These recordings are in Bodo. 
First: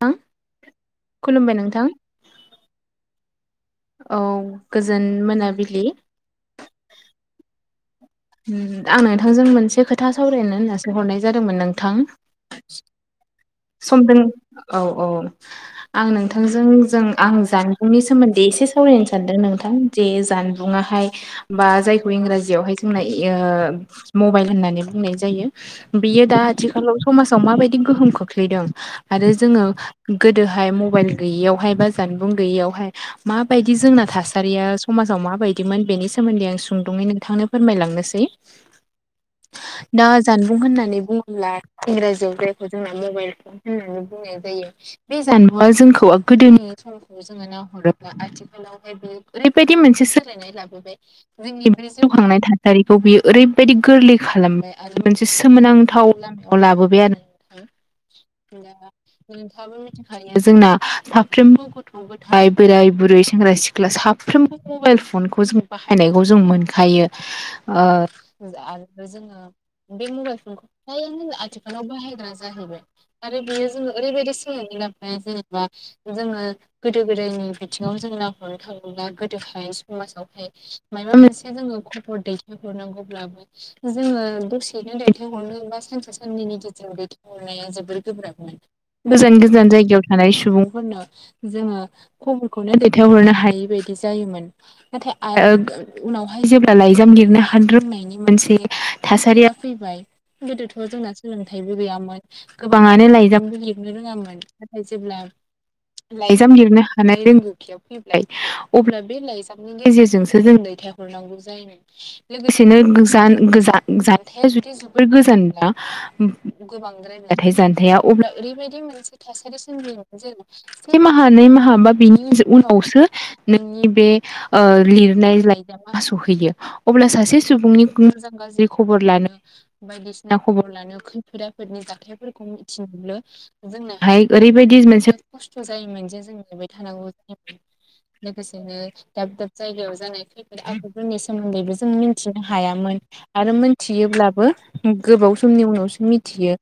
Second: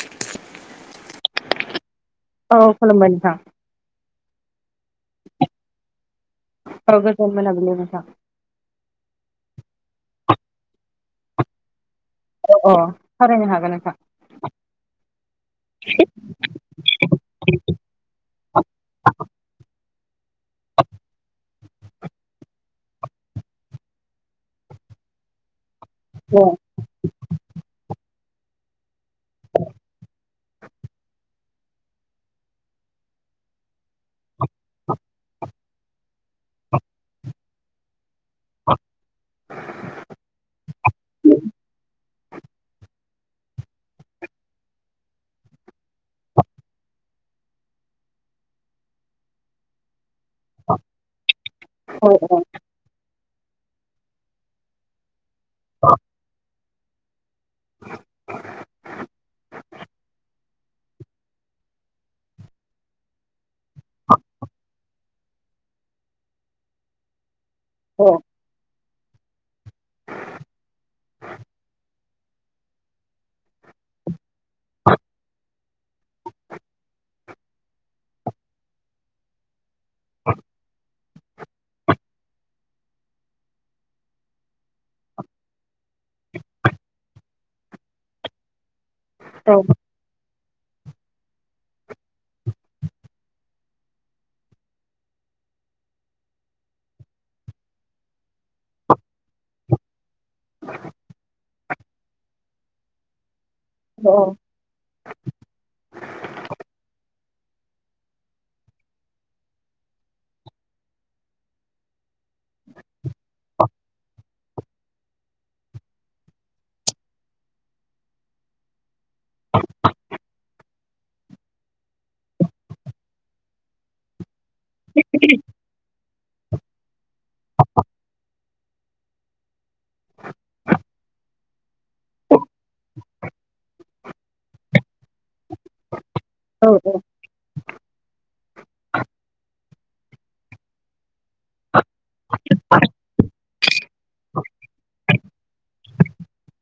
[unintelligible] खुलुमबाय नोंथां औ खुलुमबाय नोथां। औ गोजोन मोनाबिलि औ गोजोन मोनाबिलि नोंथां उम आं नोंथांजों मोनसे खोथा सावरायनो होननासो हरनाय जादोंमोन नोंथां अ अ सावरा सम दों औ औ आं नोंथांजों जों आं जानबुंनि सोमोन्दै एसे सावरायनो सानदों नोंथां जे जानबुङा हाय बा जायखौ इंराजियावहाय जोंना इयो ओ मबाइल होननानै बुंनाय जायो। बियो दा औ आथिखालाव समाजाव माबायदि गोहोम खो ख्लैदों? आरो जोङो गोदोहाय मबाइल गैयियावहाय बा जानबुं गैयियावहाय माबायदि जोंना था सारिया समाजाव माबायदिमोन बेनि सोमोन्दै आं सुंदुङै नोंथांनो फोरमायलांनोसै। दा जानबुं होननानै बुङोब्ला इंराजियाव जायखौ जोंना मबाइल फन होननानै बुंनाय जायो बे जानबुंआ जोंखौ गोदोनि समखौ जों जेब्ला नाहरोब्ला आथिखालाव ओरैबायदि मोनसे सौलायनाय लाबोबाय, जोंनि बे औ जिउ खांनाय थासारिखौ बियो ओरैबायदि गोरलै खालामबाय आरो मोनसे सोमोनांथाव लामाखौ लाबोबाय आरो। नोंहाबो मिथिखायो जोंना साफ्रोमबो गथ'-गथाय, बोराय-बुरै, सेंग्रा-सिख्ला साफ्रोमबो मबाइल फनखौ जों बाहायनायखौ जों मोनखायो। ओ औ आरो जोङो बे मबाइल फनखौनो जोङो आथिखालाव बाहायग्रा जाहैबाय आरो बेयो जोंनो ओरैबादि सोलायनाय लाबोबाय जेरै बा ओ जोङो गोदो गोदायनि बिथिङाव जों नाहरनो थाङोब्ला गोदोहाय समासावहाय मायबा मोनसे जोङो दैथायहरनांगौब्लाबो जोङो दसेनो दैथायहरनो बा सानसे साननैनि गेजेराव दै थाय हरनाया जोबोद गोब्राबमोन। गोजान औ गोजान जायगायाव थानाय सुबुं फोरनो जोङो खबरखौनो दैथायहरनो हायि बायदि जायोमोन नाथाय ओ उनावहाय जेब्ला लाइजाम लिरनो हानो रोंनायनि मोनसे थासारिया फैबाय। गोदोथ' जोंना सोलों थायबो गैयामोन गोबाङानो लाइजामबो लिरनो औ रोङामोन नाथाय जेब्ला लाइजाम लिरनो हानाय रोंगौथिया फैबाय अब्ला बे लाइजामनि गेजेरजोंसो जों दैथायहरनांगौ जायोमोन। लोगोसेनो गोजान गोजा-जानथाया जुदि जोबोर गोजानबा गोबांद्रायब्लाथाय जानथाया अब्ला ओरैबायदि मोनसे थासारि सोमजियोमोन जेनेबा से माहा, नै माहा बा बिनि उनावसो नोंनि बे लिरनाय लायजामा सहै यो। अब्ला सासे सुबुंनि मोजां गाज्रि खबर लानो बायदिसिना खबर लानो खै फोद आफोदनि जाथायफोरखौ मिथिनोबो जोंनोहाय ओरैबायदि मोनसे खस्थ' जायोमोन जे जों नेबाय औ थानांगौ जायोमोन लोगोसेनो दाब दाब जायगायाव जानाय खैफोद-आफोद फोरनि सोमोन्दैबो जों मिन्थिनो हायामोन आरो मिन्थियोब्लाबो गोबाव समनि उनावसो मिथियो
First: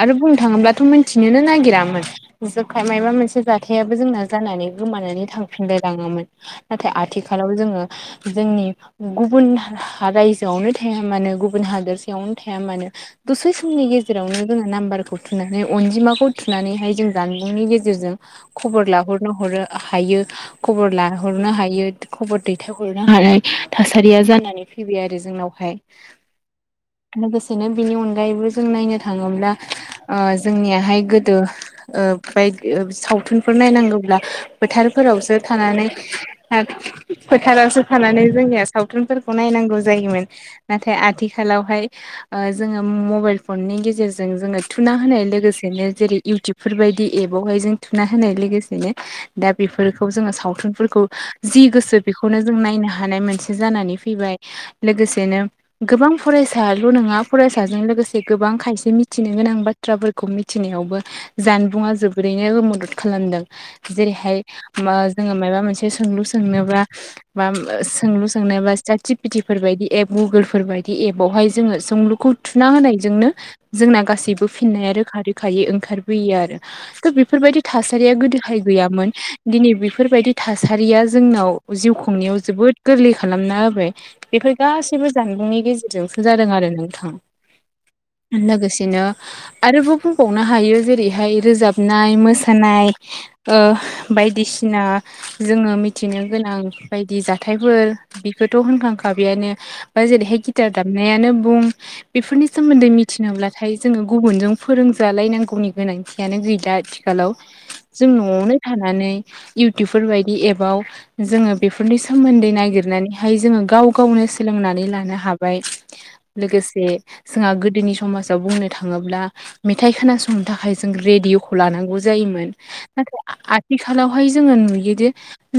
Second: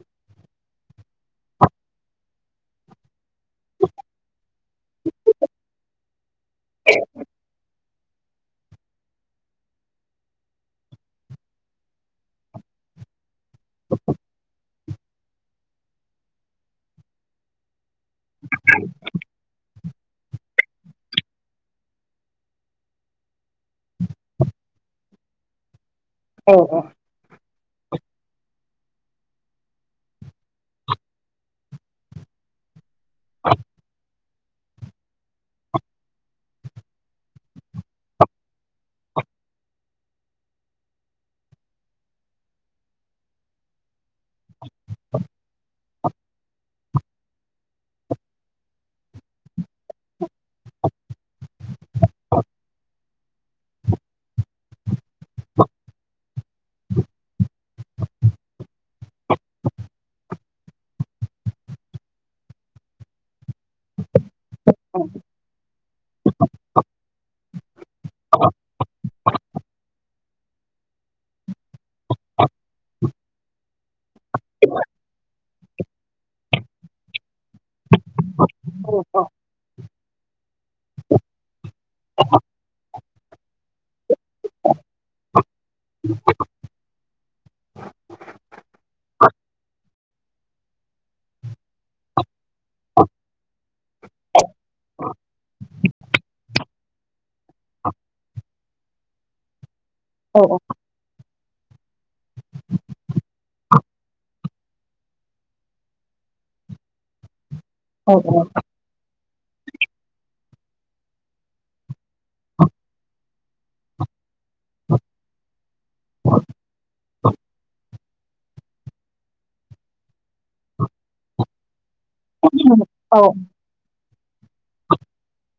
आरो बुंनो थाङोब्लाथ' मिन्थिनोनो नागिरामोन जोबखाय मायबा मोनसे जाथाया बो जोंना जानानै गोमानानै थांफिनलाय लाङोमोन। नाथाय आथिखालाव जोङो जोंनि गुबुन रायजोआवनो थाया मानो गुबुन हादोरसायावनो थाया मानो दसे सम नि गेजेरावनो जोङो नामबारखौ थुनानै अनजिमाखौ थुनानैहाय जोङो जानबुंनि गेजेरजों ख बर लाहरनो हरो-हायो, खबर लाहरनो हायो, खबर दैथायहरनो हायो। थासारिया जानानै फैबाय आरो जोंनावहाय। औ औ। बिदिनो बिनि अनगायैबो जों नायनो थाङोब्ला ओ जोंनियाहाय गोदो ओ। बायदि सावथुनफोर नायनांगौब्ला फोथारफोरावसो थानानै फोथा रावसो थानानै जोंनिया सावथुनफोरखौ नायनांगौ जायोमोन नाथाय आथिखालावहाय ओ जोङो मबाइल फननि नि गेजेरजों जोङो थुना होनाय लोगोसेनो जेरै इउटुबफोर बायदि एपावहाय जों थुना होनाय लोगोसे बेनो दा बेफोरखौ जोङो सावथुनफोरखौ जि गोसो बेखौनो जों नायनो हानाय मोनसे जानानै फैबाय लोगोसेनो गोबां फरायसाल' नङा फरायसाजों लोगोसे गोबां गोबां खायसे मिथिनो गोनां बाथ्राफोरखौ मिथिनायावबो जानबुंआ जोबोरैनो मदद खालामदों । जेरैहाय ओम‌ जोङो माबा मोनसे सोंलु सोंनोबा सोंलु सोंनोबा साट जिपिटिफोर बायदि एप गुगोलफोर बायदि एपवहाय जोङो सोंलुखौ थुना होनायजोंनो जोंना गासैबो फिननाया रोखा रोखायै ओंखारबोयो आरो थ' बेफोरबायदि थासारिया गोदो हाय‌ गैयामोन औ दिनै बेफोरबायदि थासारिया जोंनाव जिउ खुंनायाव जबोद गोरलै। खालामना होबाय बेफोर गासैबो जानबुंनि [inaudible] लोगोसेनो आरोबाव बुंबावनो हायो जेरैहाय ओ बायदिसिना बेखौथ' होनखां थिनोब्ला जों न'आवनो थानानै इउटुबफोर बायदि एपाव जोङो बेफोरनि सोमोन्दै नागिर नानै जोङो गाव गावनो सोलोंनानै लानो हाबाय लोगोसे जोंहा गोदो नि समाजाव बुंनो थाङोब्ला मेथाइ खोनासंनो थाखाय जों रेडिय'खौ लानांगौ जायोमोन । [unintelligible] आखालावहाय जोङो नुयोद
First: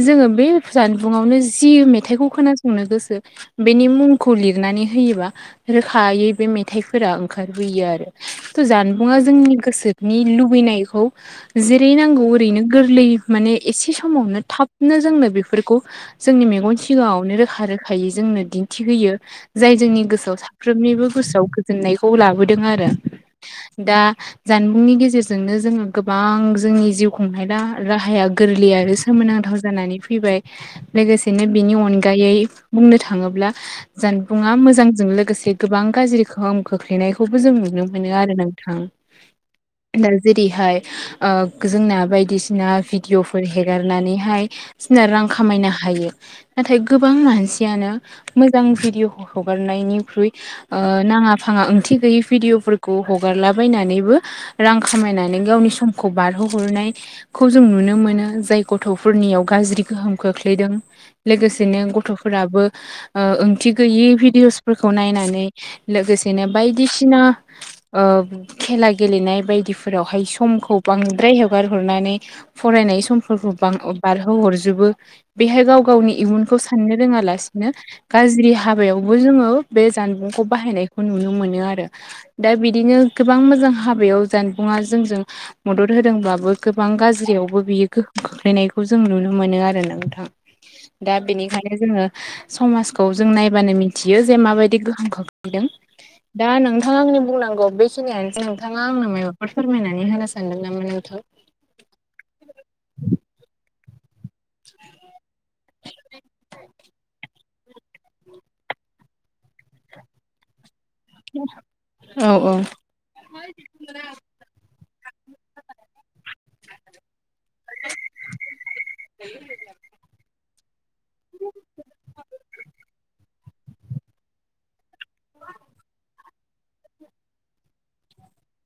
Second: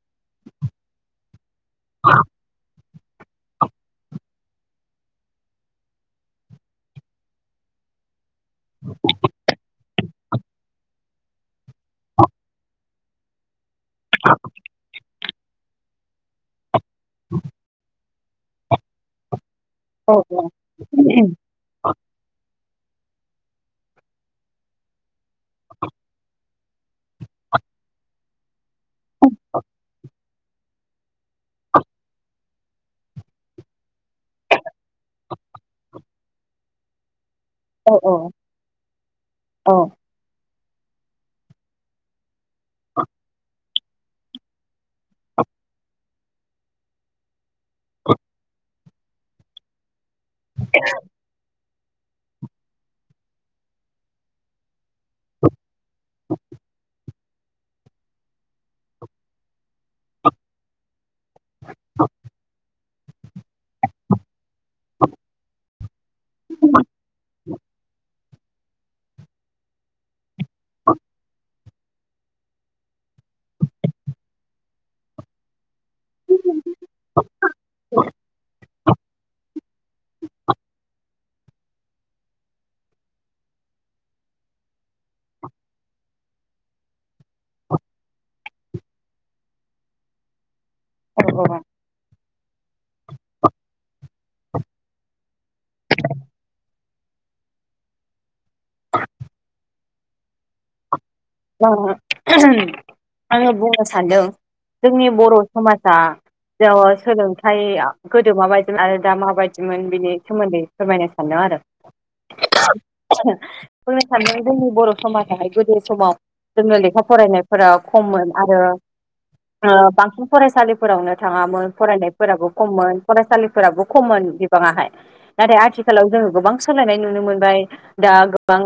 जोङो बे जानबुंआवनो जि मेथाइखौ खोनासंनो गोसो बेनि मुंखौ लिरनानै होयोबा रोखायै बे मेथाइफोरा ओंखारबोयो आरो जानबुंङा जोंनि गोसोनि लुबैनायखौ जेरै ओरैनो गोरलैयै एसे समावनो थाबनो जोंनो बेफोरखौ जोंनि मेगन सिगा सिगाङावनो रोखा रोखायै जोंनो दिन्थिहयो जाय जोंनि गोसो गोसोआव गोजोननायखौ लाबोदों आरो दा जानबुंनि गेजेरजोंनो जोङो गोरलै आरो सोमोनांथाव बेनि अनगायै खोख्लैनायखौबो जों नुनो औ दा जेरैहाय ओ जोंना बायदिसिना भिडिअ'फोर हेगारनानैहाय बायसिना रां खामायनो हायो नाथाय गोबां मानसियानो मोजां भिडिअ' हगारनायनिख्रुइ नाङा आंहा ओंथि गैयै भिडिअफोरखौ हगारलाबायनानैबो रां खामायनानै गावनि समखौ बारहो हरनायखौ जों नुनो मोनो जाय गथ'फोरनियाव गाज्रि गोहोम खोख्लैदों । लोगोसेनो गथ'फोराबो ओंथि गैयि भिडिअ'सफोरखौ नायनानै लोगोसे बिदिनो बायदिसिना खेला गेलेनाय बायदिफोरावहाय समखौ बांद्राय हगार हरनानै फरायनाय समफोरखौ बारहोहरजोबो बेहाय गाव गावनि इयुनखौ साननो रोङालासिनो गाज्रि हाबायावबो जोङो बे जानबुंखौ बाहायनायखौ नुनो मोनो आरो दा बिदिनो गोबां मोजां हाबायाव जानबुं जों मदद होदों गोबां गाज्रियावबो बियो गोहोम खोख्लैनायखौ जों नुनो मोनो आरो ना नोंथां दा औ बेनिखायनो जोङो समाजखौ जों नायबानो मिथियो जे माबायदि गोहोम खोख्लैदों दा नोंथाङा आंनि बुंनांगौ बेखिनियानोसै नोंथाङा आंनो माबाफोर फोरमायनानै होनो सानदों नामा नोंथां [unintelligible] [inaudible] आङो बुंनो सानदों जोंनि बर' समाजा सोलोंथायाइया गोदो माबायदिमोन आरो दा माबायदिमोन बिनि सोमोन्दै फोरमायनो सानदों आरो औ औ फोरमायनो सानदों जोंनि बर' समायहाय गोदोनि समाव जोंङोनो लेखा फरायनायफोर खममोन आरो बांसिन फरायसालि फोरावनो थाङामोन फरायनायफोराबो खममोन फरायसालि फोराबो खममोन बिबाङाहाय नाथाय आथिखालाव जोङो गोबां सोलायनाय नुनो मोनबाय दा गोबां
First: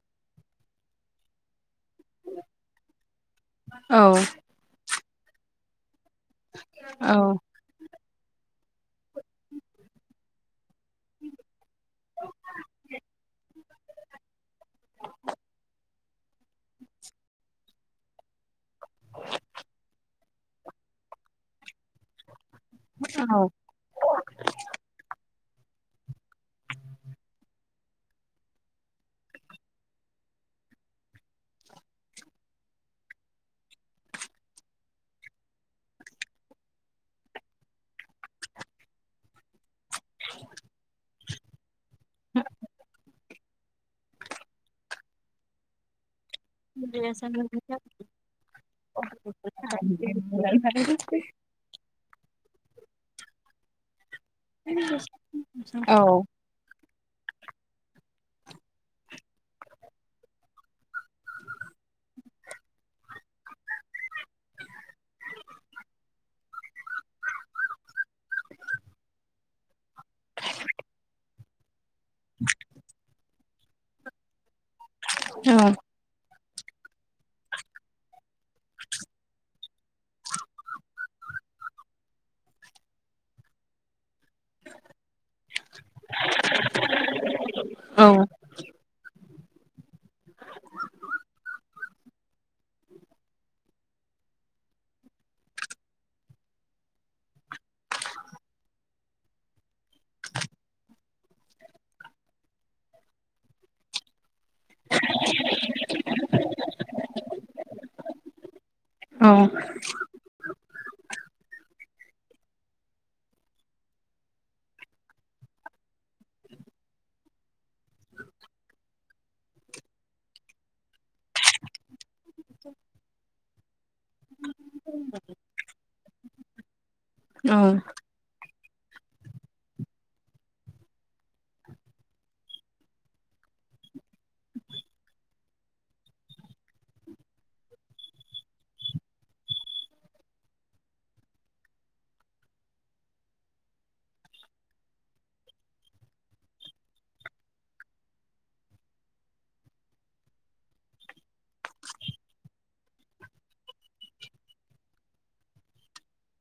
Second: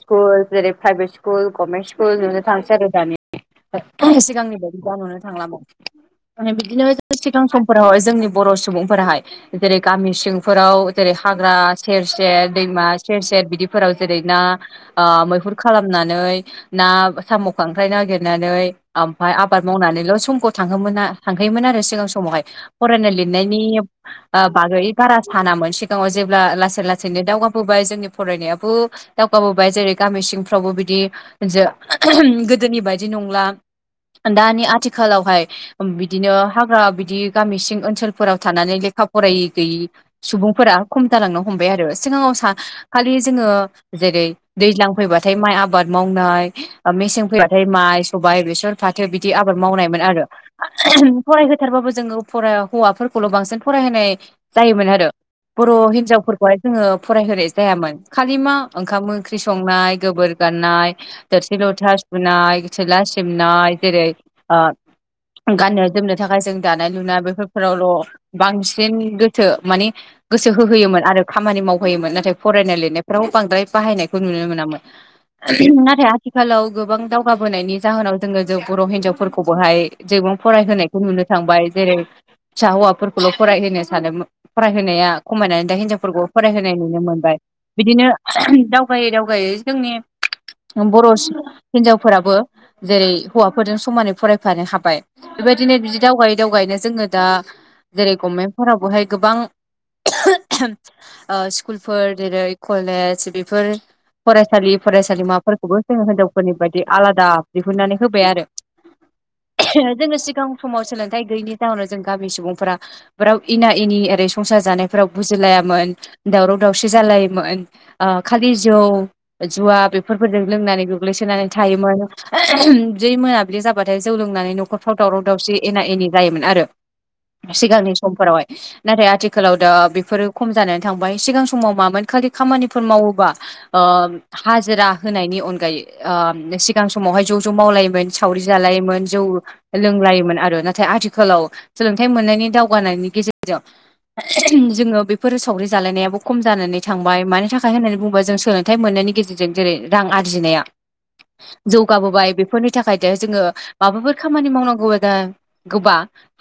स्कुल जेरै प्राइभेट स्कुल गभमेन्ट स्कुल नुनो थांसै आरो दानि औ सिगांनि बायदि नुनो थांला माने बिदिनो औ सिगां समफोरावाहाय जोंनि बर' सुबुंफोराहाय जेरै गामि सिंफोराव जेरै हाग्रा सेर सेर दैमा सेर सेर बिदि फोराव जेरै ना मैहुर खालामनानै ना साम' खां नागिरनानै ओमफ्राय आबाद मावनानैल' समखौ थांहोयोमोन आरो सिगां समावहाय फरायनाय औ औ लिरनायनि बागै बारा सिगाङाव जेब्ला लासै लासैनो दावगाबोबाय जोंनि फरायनायाबो दावगाबोबाय जेरै गामि सिंफ्रावबो बिदि जो गोदोनि बायदि नंला- दानि आथिखालावहाय बिदिनो हाग्रा बिदि गामि सिं ओनसोलफोराव थानानै लेख खा फरायै गैयि सुबुंफोरा खम जालांनो हमबाय आरो सिगाङाव स खालि जोङो जेरै दैज्लां फैबाथाय माइ आबाद मावनाय मेसें फैबा ओफ्राय माइ सबायाइ बेसर फाथो बिदि आबाद मावनायमोन आरो फरायहोथारबाबो जोङो फ हौवाफोरखौल' बांसिन फरायहोनाय जायोमोन आरो बर' हिनजावफोरखौहाय जोङो फरायहोनायसै जायामोन खालि मा ओंखाम ओंख्रि संनाय गोबोर गाननाय थोरसि लथा सु फुनाय सिला सिबिनाय जेरै ओ गाननो जोमनो थाखाय जों दानाय लुनाय बेफोरफोरावल' बांसिन गोथो माने गोसो होहोयोमोन आरो खामानि माव होयोमोन नाथाय फरायनाय लिरनायफ्राव बांद्राय बाहायनायखौ नुनो मोनामोन नाथाय आथिखालाव गोबां दावगाबोनायनि जाहोनाव जोङो बर' हिनजावफोरखौबोहाय जेबां फरायहोनायखौ नुनो थांबाय। जेरै फिसा हौवाफोरखौल' फरायहोनो सानोन फरायहोनाया खमायनानै दा हिनजावफोरखौ फरायहोनाय नुनो मोनबाय औ बिदिनो दावगायै दावगायै जोंनि बर' सुबुं जाबो जेरै हौवाफोरजों समानै फरायफानो हाबाय बेबायदिनो बिदि दावगायै दावगायैनो जोङो दा जेरै गभमेन्टफोराव बहाय गोबां ओ स्कुलफोर जेरै कलेज बेफोर फरायसालि फरायसालिमाफोरखौबो जोङो होनजाव फोरनि बायदि आलादा दिहुननानै होबाय आरो जों सिगां समाव सोलोंथाइ गैयिनि जाहोनाव जों गामि सुबुंफोरा बेराव इना एनि ओरै संसार जानायफोराव बुजिलायामोन दावराव दावसि जालायोन ओ खालि जौ जुवा बेफोरफोरजों लोंनानै गोग्लैसोनानै थायोमोन जै मोनाबिलि जाबाथाय जौ लोंनानै न'खरफ्राव दावराव दावसि एना एनि जायोमोन आरो सिगांनि समफोरावहाय नाथाय आथिखालाव दा बेफोरो खम जानानै थांबाय सिगां समाव मामोन खालि खामानिफोर मावोबा ओ हाजिरा होनायनि अनगायै ओ सिगां समावहाय ज' ज' मावलायोमोन सावरि जालायोमोन जौ लोंलायोमोन आरो नाथाय आथिखालाव सोलोंथाइ मोननायनि दावगानायनि गेजेरजों जोङो बेफोर सावरि जालायनायाबो खम जानानै थांबाय मानि थाखाय होननानै बुंङोबा जों सोलोंथाइ मोननाय नि गेजेरजों जेरै रां आरजिनाया [inaudible] जौगाबोबाय बेफोरनि थाखाय जोङो माबाफोर खामानि मावनांगौ दा गोबा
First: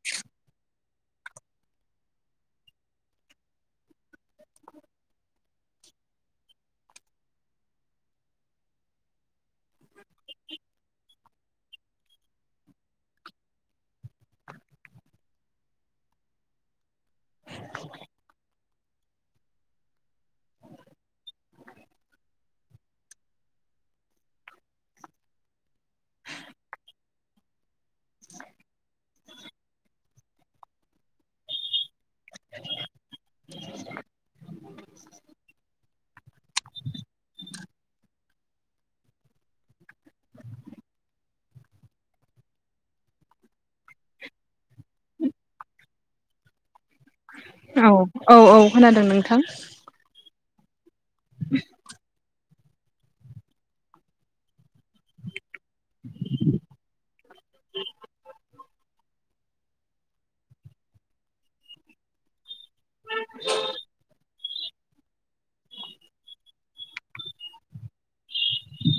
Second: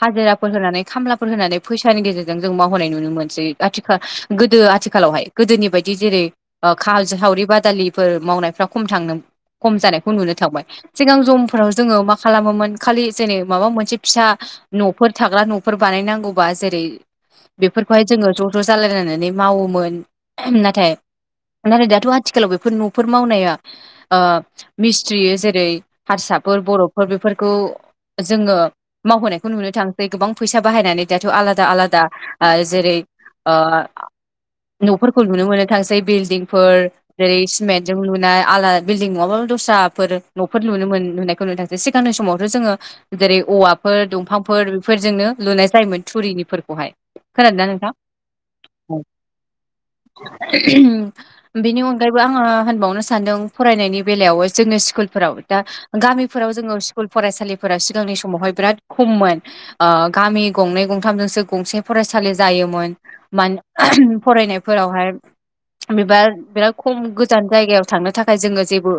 हाजिराफोर होनानै खामलाफोर होनानै फैसानि गेजेरजों जों मावहोननाय नुनो मोनसै आथिखाल गोदो आथिखाल खालावहाय गोदोनि बायदि जेरै खाल सावरि बादालिफोर मावनायफ्रा खम थांनो खम जानायखौ नुनो थांबाय सिगां जमफोराव जोङो मा खालामोमोन खालि जेनै माबा मोनसे फिसा न'फोर थाग्रा न'फोर बानायनांगौबा जेरै बेफोरखौहाय जोङो ज' ज' जालायलायनानै मावोमोन नाथाय नाथाय दाथ' आथिखालाव बेफोर न'फोर मावनाया ओ मिस्थ्रियो जेरै हारसाफोर बर'फोर बेफोरखौ जोङो मावहोनायखौ नुनो थांसै गोबां फैसा बाहायनानै दाथ' आलादा आलादा जेरै ओ न'फोरखौ नुनो मोननो थांसै बिल्डिंफोर जेरै सिमेन्टजों नुनाय आलादा बिल्डिं नङाब्लाो दस्राफोर न'फोर लुनो मोननायखौ नुनो थसै सिगांनि समावथ' जोङो जेरै औवा फोर दंफांफोर बेफोरजोंनो लुनाय जायोमोन थुरिनिफोरखौहाय। खोनादोंना औ नोंथां? औ औ खोनादों नोंथां। बेनि अनगायैबो आङो होनबावनो सानदों फरायनायनि बेलायाव जोङो स्कुलफोराव दा गामिफोराव जोङो स्कुल फरायसालिफोरााव सिगांनि समावहाय बिराद खममोन ओ गामि गंनै गथामजोंसो गंसे फरायसालि जायोमोन मान फरायनायफोरावहाय बेबा बिराद खम गोजान जायगायाव थांनो थाखाय थाखाय जोङो जेबो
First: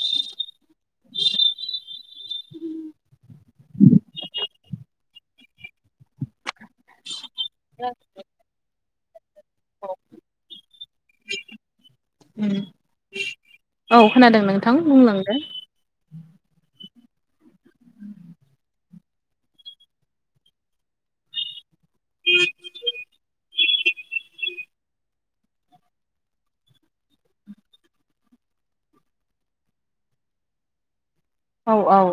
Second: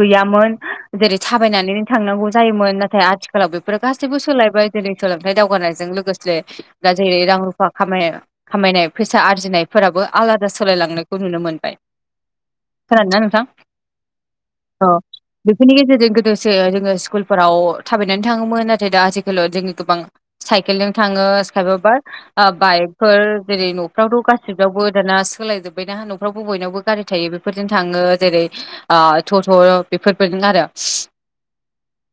गैयामोन जेरै थाबायनानैनो थांनांगौ जायोमोन नाथाय आथिखालाव बेफोर गासैबो सोलायबाय जेरै सोलोंथाइ दावगानायजों लोगोसे दा जेरै रां रुफा खाम खामायनाय फैसा आरजिनायफोराबो आलादा सोलायलांनायखौ नुनो मोनबाय खोनादोना नोंथां औ खोनादों नोंथां बुंलांदो लोगोसे जोङो स्कुलफोराव थाबायनानै थाङोमोन नाथाय दा आजिखालाव जोङो गोबां साइकेलजों थाङो ओ खायफा बाइकफोर जेरै न'फ्रावथ' गासिआवबो दाना सोलाय जोब्बायना ना आवबो बयनावबो गारि थायो बेफोरजों थाङो जेरै आ थ थ' बेफोरबादिनो आरो औ औ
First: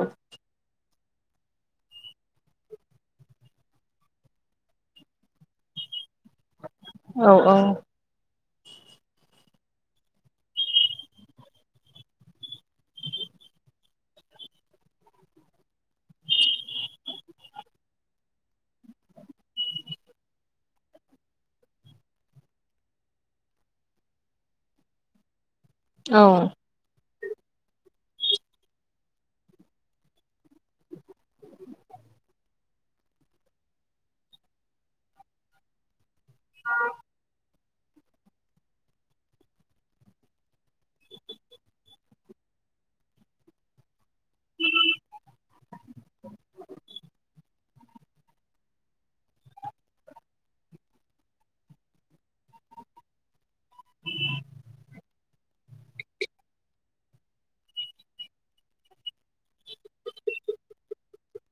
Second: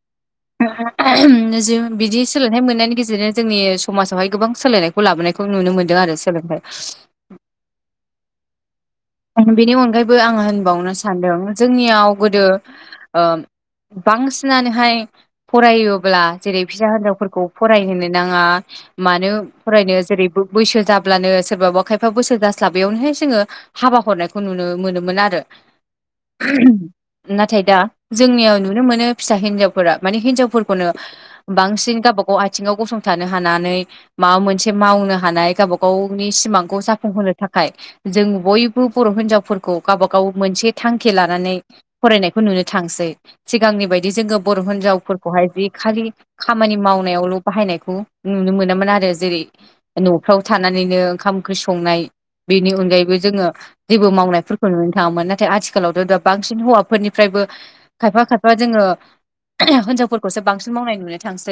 ओहम जों बिदि सोलोंथाइ मोननायनि गेजेरजों जोंनि समाजावहाय गोबां सोलायनायखौ लाबोनायखौ नुनो मोन्दों आरो सोलोंथाइ औ औ बेनि अनगायैबो आं होनबावनो सानदों जोंनियाव गोदो बांसिनानोहाय फरायोब्ला जेरै फिसा हिनजावफोरखौ फरायहोनो नाङा मानो फरायनो जेरैबो बैसो जाब्लानो सोरबाबा खायफा बोसोर जास्लाबैयावनोहाय जोङो हाबा हरनायखौ नुनो मोनोमोन आरो औ नाथाय दा जोंनियाव नुनो मोनो फिसा हिनजावफोरा माने हिनजावफोरखौनो बांसिन गावबागाव गाव गाव आथिंआव गसंथानो हानानै माबा मोनसे मावनो हानाय गावबा गावनि सिमांखौ जाफुंहोन थाखाय जों बयबो बर' हिनजावफोरखौ गावबा गाव मोनसे थांखि लानानै फरायनायखौ नुनो थांसै सिगां आंनि बायदि जोङो बर' हिनजावफोरखौहाय जि खालि खामानि मावनायावल' बाहायनायखौ नुनो मोना मोनामोन आरो जेरै न'फ्राव थानानैनो ओंखाम ओंख्रि संनाय बेनि अनगायैबो जोङो जेबो मावनायफोरखौ नुनो थाङामोन नाथाय आथिखालावथ' दा बांसिन हौवाफोरनिफ्रायबो खायफा खायफा जोङो हिनजावफोरखौसो बांसिन मावनाय नुनो थांसै।